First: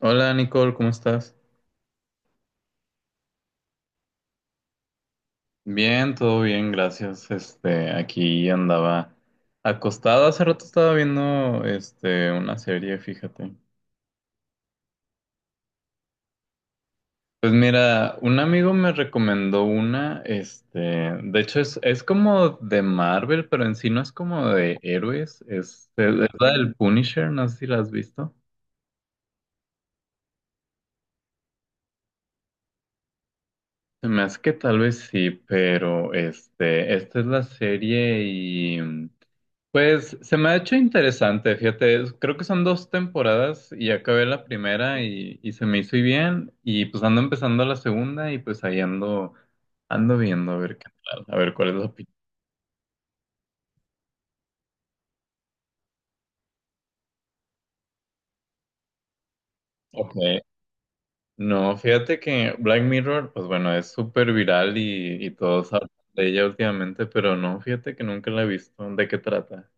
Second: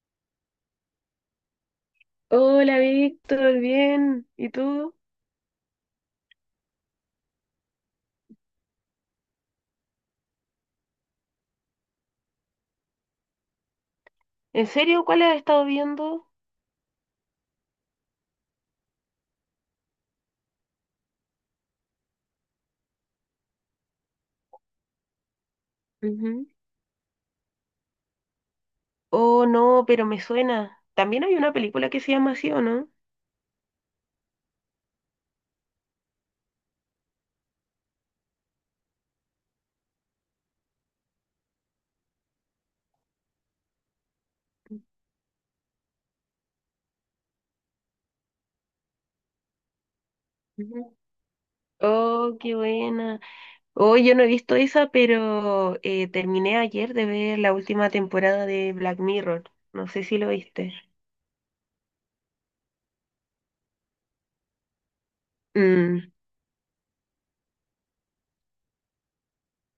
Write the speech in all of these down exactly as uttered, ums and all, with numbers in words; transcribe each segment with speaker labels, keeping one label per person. Speaker 1: Hola Nicole, ¿cómo estás?
Speaker 2: Hola Víctor, bien. ¿Y tú?
Speaker 1: Bien, todo bien, gracias. Este, aquí andaba acostado. Hace rato estaba viendo, este, una serie, fíjate.
Speaker 2: ¿En serio? ¿Cuál has estado viendo?
Speaker 1: Pues mira, un amigo me recomendó una, este, de hecho es, es como de Marvel, pero en sí no es como de héroes, es, es, es
Speaker 2: Ujú.
Speaker 1: la del Punisher, no sé si la has visto.
Speaker 2: Oh, no, pero me suena. También hay una película que se llama así, ¿o no?
Speaker 1: Se me hace que tal vez sí, pero este, esta es la serie y. Pues se me ha hecho interesante, fíjate, es- creo que son dos temporadas y acabé la primera y, y se me hizo y bien y pues ando empezando la segunda y pues ahí ando, ando viendo a ver qué
Speaker 2: Ujú.
Speaker 1: tal, a ver cuál es la opinión.
Speaker 2: Oh, qué buena. Oh, yo no he visto esa, pero eh, terminé ayer de ver la última temporada de Black Mirror. No sé
Speaker 1: Ok.
Speaker 2: si lo viste.
Speaker 1: No, fíjate que Black Mirror, pues bueno, es súper viral y, y todos hablan
Speaker 2: Mm.
Speaker 1: de ella últimamente, pero no, fíjate que nunca la he visto, ¿de qué trata?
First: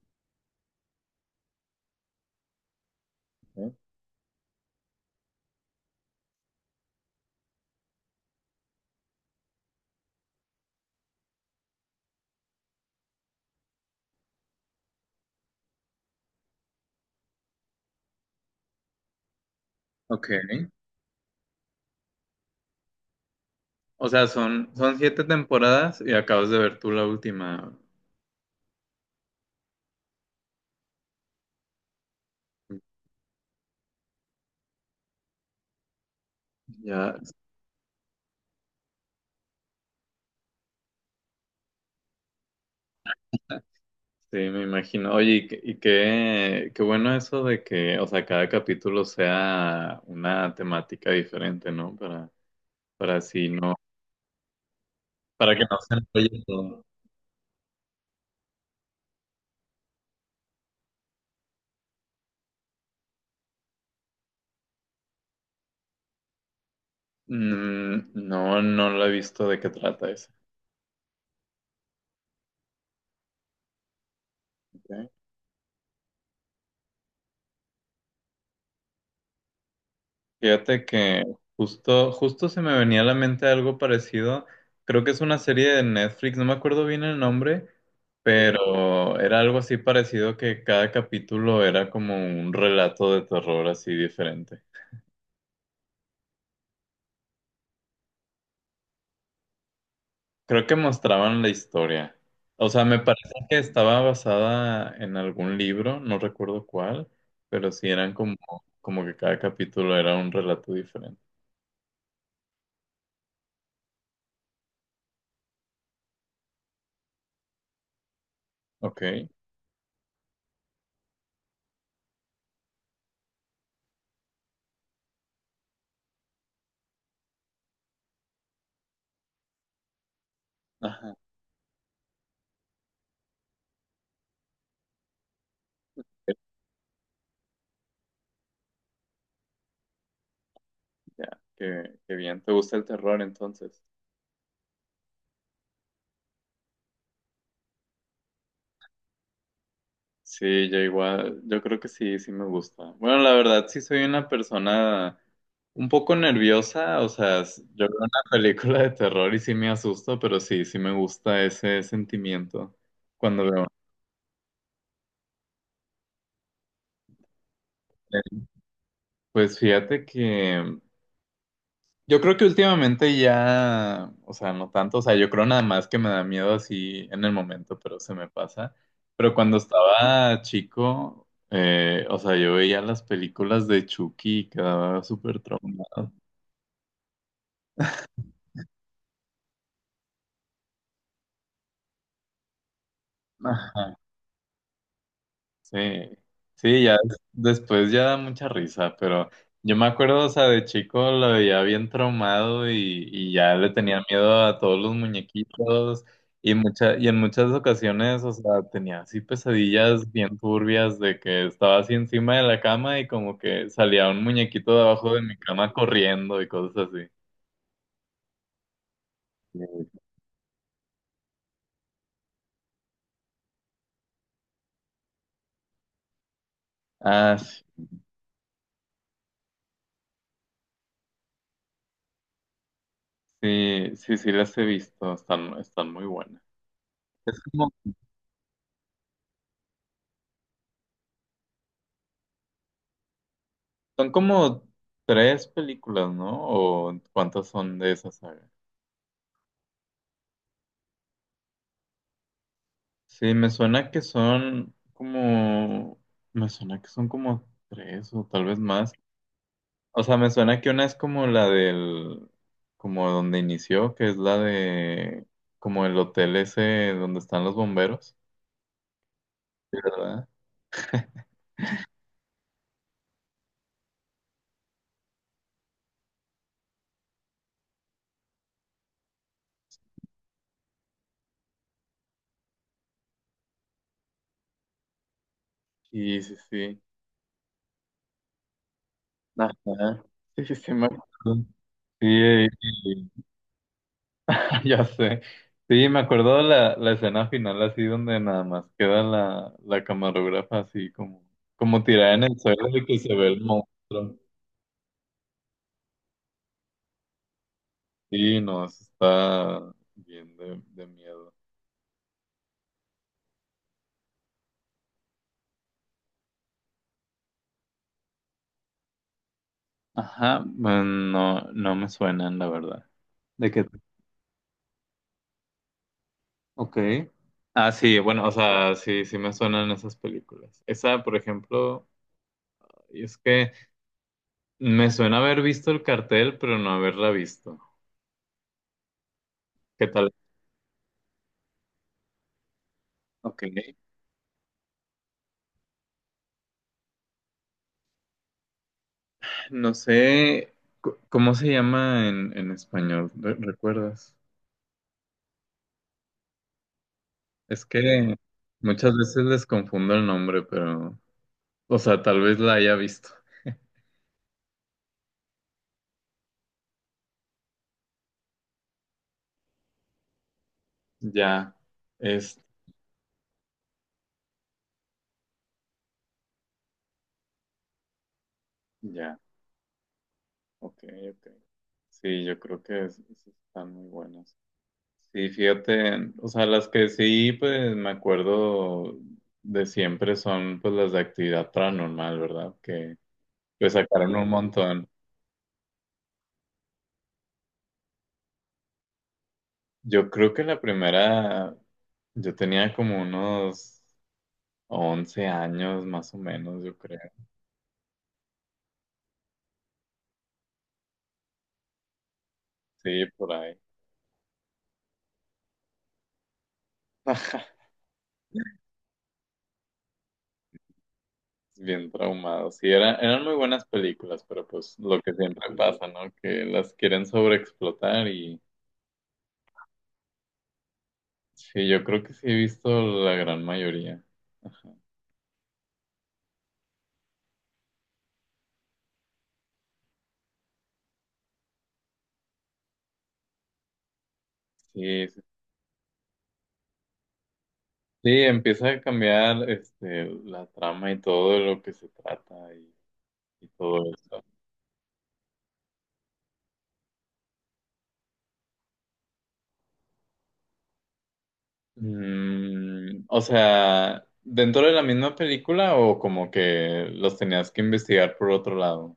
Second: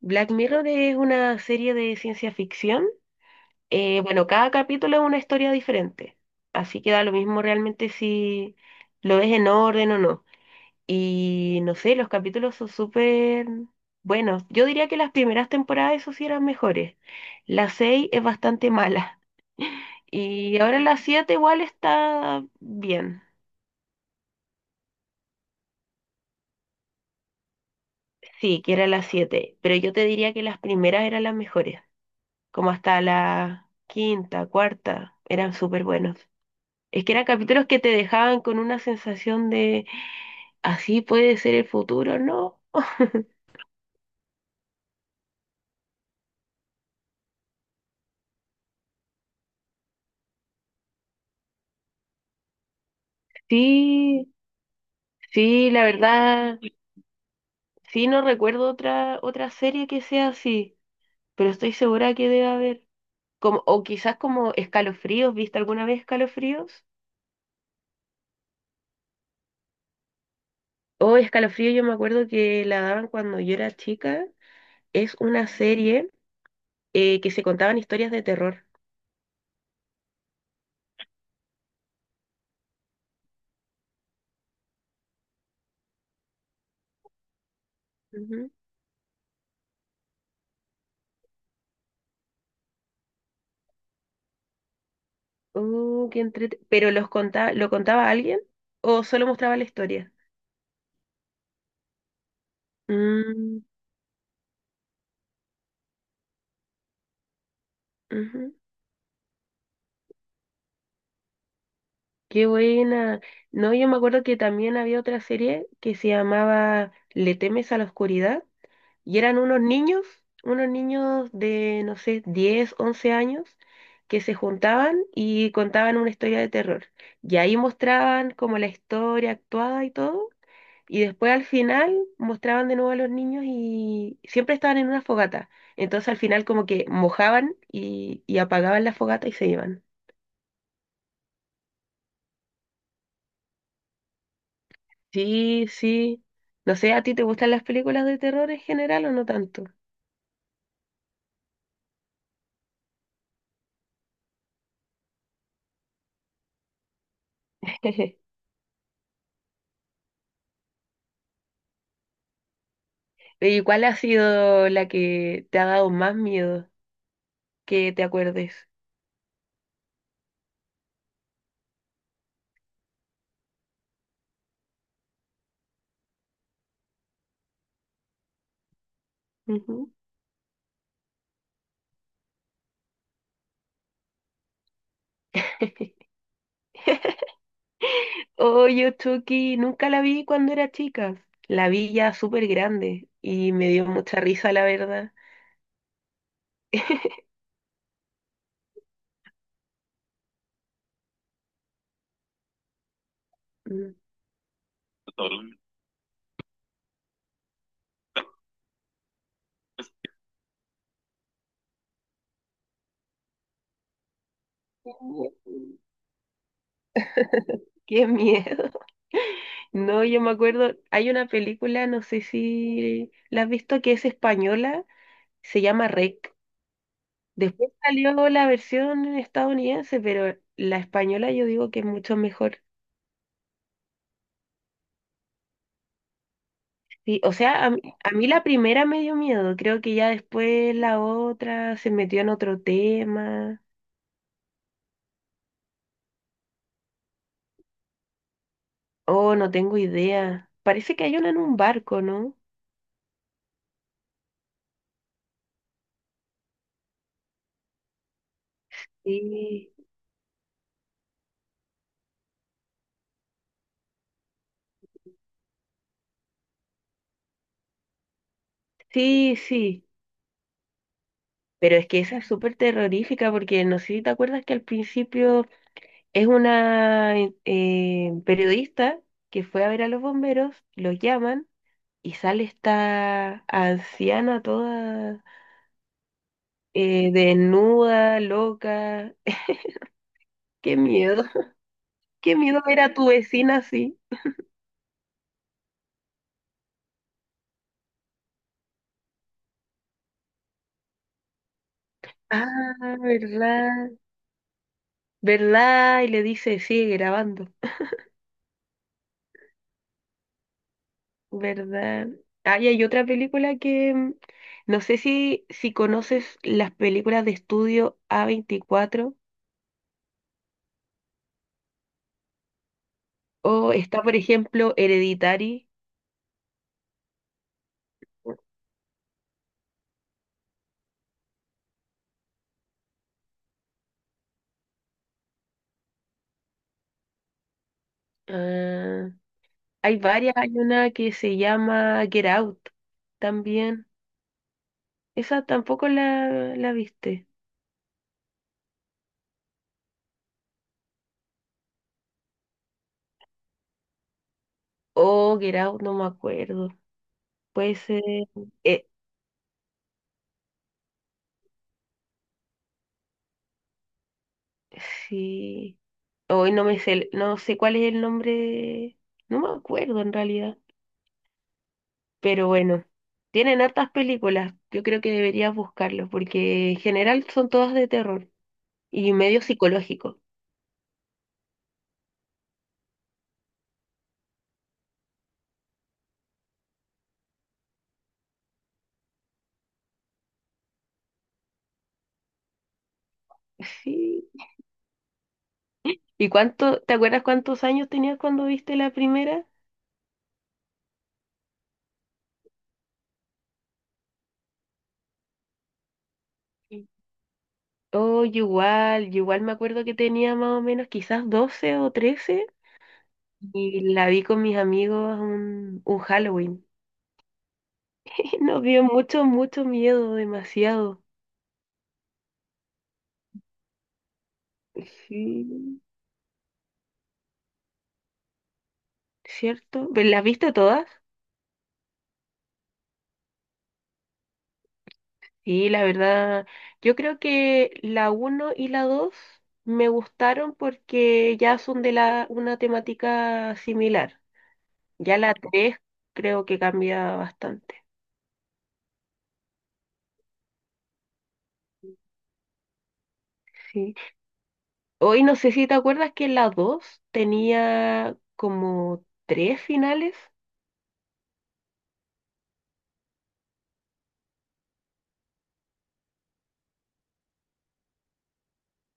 Speaker 2: Black Mirror es una serie de ciencia ficción.
Speaker 1: ¿Eh?
Speaker 2: Eh, bueno, cada capítulo es una historia diferente. Así que da lo mismo realmente si lo ves en orden o no. Y no sé, los capítulos son súper buenos. Yo diría que las primeras temporadas, eso sí, eran mejores. La seis es bastante mala.
Speaker 1: Ok,
Speaker 2: Y ahora la siete igual está bien.
Speaker 1: o sea, son, son siete temporadas y acabas de ver tú la última.
Speaker 2: Sí, que era la siete. Pero yo te diría que las primeras eran las mejores. Como hasta la quinta, cuarta, eran súper buenos. Es que
Speaker 1: Ya.
Speaker 2: eran capítulos que te dejaban con una sensación de, así puede ser el futuro, ¿no?
Speaker 1: Sí, me imagino. Oye, y, qué, y qué qué bueno eso de que, o sea, cada capítulo sea una temática diferente, ¿no? Para, para así no,
Speaker 2: Sí,
Speaker 1: para que
Speaker 2: sí,
Speaker 1: no
Speaker 2: la
Speaker 1: se enrolle
Speaker 2: verdad.
Speaker 1: todo.
Speaker 2: Sí, no recuerdo otra, otra serie que sea así, pero estoy segura que debe haber. Como, o quizás como Escalofríos, ¿viste alguna vez Escalofríos?
Speaker 1: Mm, no, no lo he visto de qué trata ese.
Speaker 2: O Escalofríos, yo me acuerdo que la daban cuando yo era chica.
Speaker 1: Ok.
Speaker 2: Es una serie eh, que se contaban historias de terror.
Speaker 1: Fíjate que justo, justo se me venía a la mente algo parecido. Creo que es una serie de Netflix, no me acuerdo bien el nombre,
Speaker 2: Ujú.
Speaker 1: pero era algo así parecido que cada capítulo era como un relato de terror así diferente.
Speaker 2: Oh, qué entrete- ¿Pero los contaba, lo contaba alguien o solo mostraba la historia?
Speaker 1: Creo que mostraban la historia. O sea, me parece que
Speaker 2: Mm,
Speaker 1: estaba basada en algún libro, no recuerdo cuál, pero sí eran como,
Speaker 2: ujú.
Speaker 1: como que cada capítulo era un relato diferente.
Speaker 2: Qué buena. No, yo me acuerdo que también había otra serie que se llamaba ¿Le temes a la oscuridad?
Speaker 1: Ok.
Speaker 2: Y eran unos niños, unos niños de, no sé, diez once años, que se juntaban y contaban una historia de terror. Y ahí mostraban como la historia actuada y todo. Y
Speaker 1: Ajá.
Speaker 2: después al final mostraban de nuevo a los niños y siempre estaban en una fogata. Entonces al final como que mojaban y, y apagaban la fogata y se iban.
Speaker 1: Ya, qué, qué bien. ¿Te gusta el terror entonces?
Speaker 2: Sí, sí. No sé, ¿a ti te gustan las películas de terror en general o no tanto?
Speaker 1: Sí, yo igual, yo creo que sí, sí me gusta. Bueno, la verdad sí soy una persona un poco nerviosa, o sea, s- yo veo una película de terror y sí me asusto, pero sí, sí me gusta ese sentimiento cuando
Speaker 2: ¿Y
Speaker 1: veo.
Speaker 2: cuál ha sido la que te ha dado más miedo, que te acuerdes?
Speaker 1: Pues fíjate que yo creo que últimamente ya, o sea, no tanto, o sea, yo creo nada más que me da miedo así en el momento, pero se me pasa. Pero cuando
Speaker 2: Ujú.
Speaker 1: estaba chico, eh, o sea, yo veía las películas de Chucky y quedaba súper traumado.
Speaker 2: Oye, Chucky, nunca la vi cuando era chica. La vi ya súper grande y me dio
Speaker 1: Ajá.
Speaker 2: mucha risa, la verdad.
Speaker 1: Sí, sí, ya des- después ya da mucha risa, pero yo me acuerdo, o sea, de chico lo veía bien traumado y, y ya le
Speaker 2: Mm.
Speaker 1: tenía miedo a todos los muñequitos y mucha, y en muchas ocasiones, o sea, tenía así pesadillas bien turbias de que estaba así encima de la cama y como que salía un muñequito de abajo de mi cama corriendo y cosas así.
Speaker 2: Qué miedo.
Speaker 1: Sí.
Speaker 2: No, yo me acuerdo, hay una película, no sé si la has visto, que es española, se llama rec.
Speaker 1: Ah,
Speaker 2: Después
Speaker 1: sí,
Speaker 2: salió la versión estadounidense, pero la española yo digo que es mucho mejor.
Speaker 1: sí, sí, sí las he visto, están, están muy buenas.
Speaker 2: Sí, o sea, a, mí a mí la primera me dio miedo, creo que ya después la otra se metió en otro tema.
Speaker 1: Son como tres películas, ¿no? ¿O cuántas son de esa saga?
Speaker 2: Oh, no tengo idea. Parece que hay una en un barco, ¿no?
Speaker 1: Sí, me suena que son como, me suena que son como tres o tal vez más.
Speaker 2: Sí,
Speaker 1: O sea, me suena que una es como la del, como donde inició, que es la de, como el hotel ese donde están los bomberos.
Speaker 2: sí,
Speaker 1: Sí,
Speaker 2: sí.
Speaker 1: ¿verdad?
Speaker 2: Pero es que esa es súper terrorífica porque no sé si te acuerdas que al principio es una eh, eh, periodista que fue a ver a los bomberos, los llaman y sale esta anciana toda
Speaker 1: Sí, sí, sí.
Speaker 2: eh, desnuda, loca.
Speaker 1: Ajá. Sí, sí, sí,
Speaker 2: ¡Qué
Speaker 1: me
Speaker 2: miedo!
Speaker 1: acuerdo. Sí,
Speaker 2: Qué miedo ver a tu
Speaker 1: y-
Speaker 2: vecina así.
Speaker 1: Ya sé. Sí, me acuerdo la, la escena final así donde nada más queda la, la camarógrafa así como, como tirada en el suelo de
Speaker 2: Ah,
Speaker 1: que se ve el
Speaker 2: ¿verdad?
Speaker 1: monstruo.
Speaker 2: ¿Verdad? Y le dice, sigue grabando.
Speaker 1: Sí, no, eso está bien de, de miedo.
Speaker 2: ¿Verdad? Ah, y hay otra película que mm, no sé si, si conoces las películas de estudio a veinticuatro
Speaker 1: Ajá, bueno, no, no me suenan, la verdad. ¿De qué?
Speaker 2: o está, por ejemplo, Hereditary.
Speaker 1: Ok. Ah, sí, bueno, o sea, sí, sí me suenan esas películas. Esa, por ejemplo, y es que me suena haber visto el cartel, pero no haberla visto.
Speaker 2: Ah,
Speaker 1: ¿Qué
Speaker 2: hay
Speaker 1: tal?
Speaker 2: varias, hay una que se llama Get Out
Speaker 1: Ok.
Speaker 2: también. Esa tampoco la, la viste.
Speaker 1: No sé cu- cómo se llama en en español. ¿Re- ¿recuerdas?
Speaker 2: O Get Out, no me acuerdo.
Speaker 1: Es
Speaker 2: Puede ser.
Speaker 1: que
Speaker 2: eh,
Speaker 1: muchas veces les confundo el nombre, pero, o sea, tal vez la haya visto.
Speaker 2: sí. Hoy no me sé, el- no sé cuál es el nombre, no me acuerdo en realidad,
Speaker 1: Ya, es,
Speaker 2: pero bueno, tienen hartas películas, yo creo que deberías buscarlos porque en general son todas de terror y
Speaker 1: ya,
Speaker 2: medio psicológico.
Speaker 1: ok, ok. Sí, yo creo que es- es- están muy buenas. Sí, fíjate, o sea, las que sí, pues me acuerdo de siempre son pues las de actividad paranormal, ¿verdad? Que pues sacaron
Speaker 2: Sí.
Speaker 1: un montón.
Speaker 2: ¿Y cuánto, te acuerdas cuántos años tenías cuando viste la primera?
Speaker 1: Yo creo que la primera, yo tenía como unos once años más o menos, yo
Speaker 2: Sí.
Speaker 1: creo.
Speaker 2: Oh, yo igual, yo igual me acuerdo que tenía más o menos quizás doce o trece
Speaker 1: Sí, por ahí.
Speaker 2: y la vi con mis amigos un, un Halloween. Nos dio mucho, mucho miedo, demasiado.
Speaker 1: Bien traumado. Sí, era- eran muy buenas películas, pero pues lo que siempre
Speaker 2: Sí.
Speaker 1: pasa, ¿no? Que las quieren sobreexplotar y
Speaker 2: ¿Cierto? ¿Ve- ¿Las viste todas?
Speaker 1: sí, yo creo que sí he visto la gran mayoría. Ajá.
Speaker 2: Sí, la verdad, yo creo que la uno y la dos me gustaron porque ya son de la, una temática similar.
Speaker 1: Sí,
Speaker 2: Ya
Speaker 1: sí.
Speaker 2: la tres creo que cambia bastante.
Speaker 1: Sí, empieza a cambiar este, la trama y todo de lo que se trata y, y todo
Speaker 2: Sí.
Speaker 1: eso.
Speaker 2: Hoy no sé si te acuerdas que la dos tenía como tres finales.
Speaker 1: Mm, o sea, ¿dentro de la misma película o como que los tenías que investigar por otro lado?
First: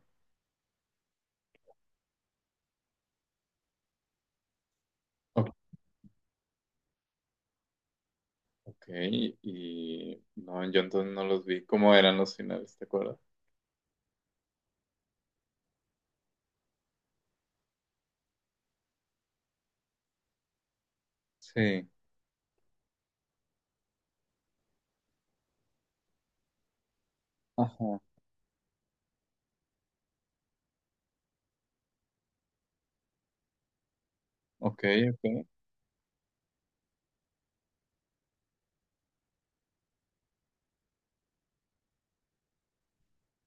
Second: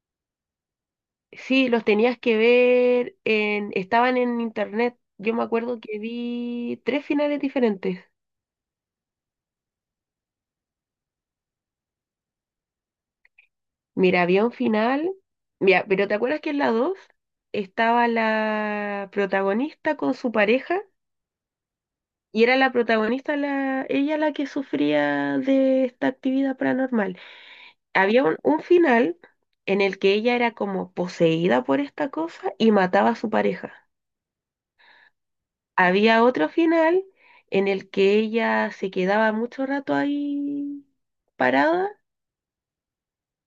Speaker 2: Sí, los tenías que ver en, estaban en internet. Yo me
Speaker 1: O-
Speaker 2: acuerdo que vi tres finales diferentes.
Speaker 1: Ok, y no, yo entonces no los vi. ¿Cómo eran los finales, te acuerdas?
Speaker 2: Mira, había un final. Mira, pero ¿te acuerdas que en la dos estaba la protagonista con su pareja?
Speaker 1: Sí.
Speaker 2: Y era la protagonista, la, ella la que sufría de esta actividad paranormal.
Speaker 1: Ajá.
Speaker 2: Había un, un final en el que ella era como poseída por esta cosa y mataba a su pareja.
Speaker 1: Ok, ok,
Speaker 2: Había otro final en el que ella se quedaba mucho rato ahí parada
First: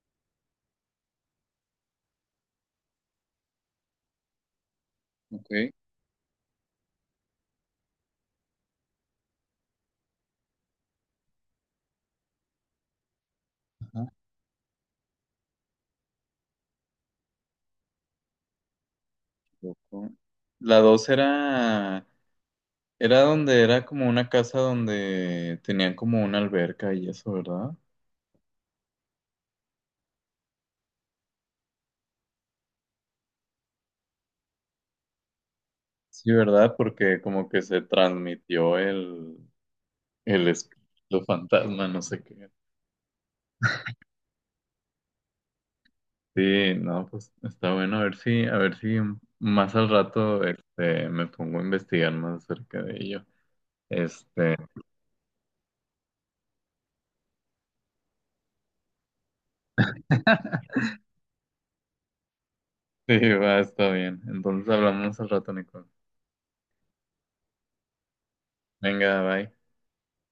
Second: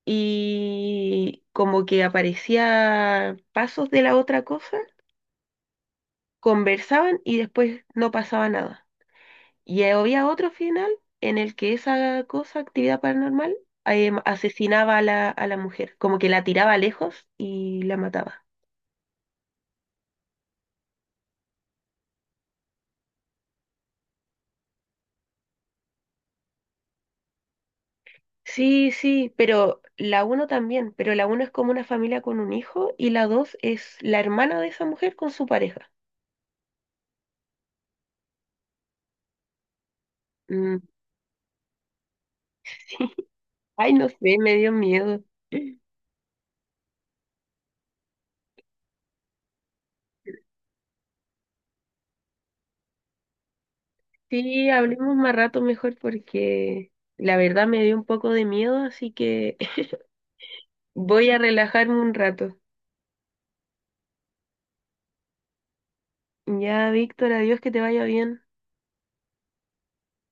Speaker 2: y como que aparecía pasos de la otra cosa
Speaker 1: ok.
Speaker 2: conversaban y después no pasaba nada. Y había otro final en el que esa cosa, actividad paranormal,
Speaker 1: Ajá.
Speaker 2: em, asesinaba a la, a la mujer, como que la tiraba lejos y la mataba.
Speaker 1: Loco. La dos era, era donde era como una casa donde tenían como una alberca y eso, ¿verdad?
Speaker 2: Sí, sí, pero la uno también, pero la uno es como una familia con un hijo y la dos es la hermana de esa mujer con su pareja.
Speaker 1: Sí, ¿verdad? Porque como que se transmitió el, el
Speaker 2: Mm,
Speaker 1: espíritu fantasma, no sé qué.
Speaker 2: sí. Ay, no sé, me dio miedo.
Speaker 1: Sí, no, pues está bueno, a ver si, a ver si más al rato este, me pongo a investigar más acerca de ello. Este,
Speaker 2: Sí, hablemos más rato mejor porque la verdad me dio un poco de miedo, así que voy a relajarme un rato.
Speaker 1: sí, va, está bien. Entonces hablamos al rato, Nico.
Speaker 2: Ya, Víctor, adiós, que te vaya bien.
Speaker 1: Venga, bye.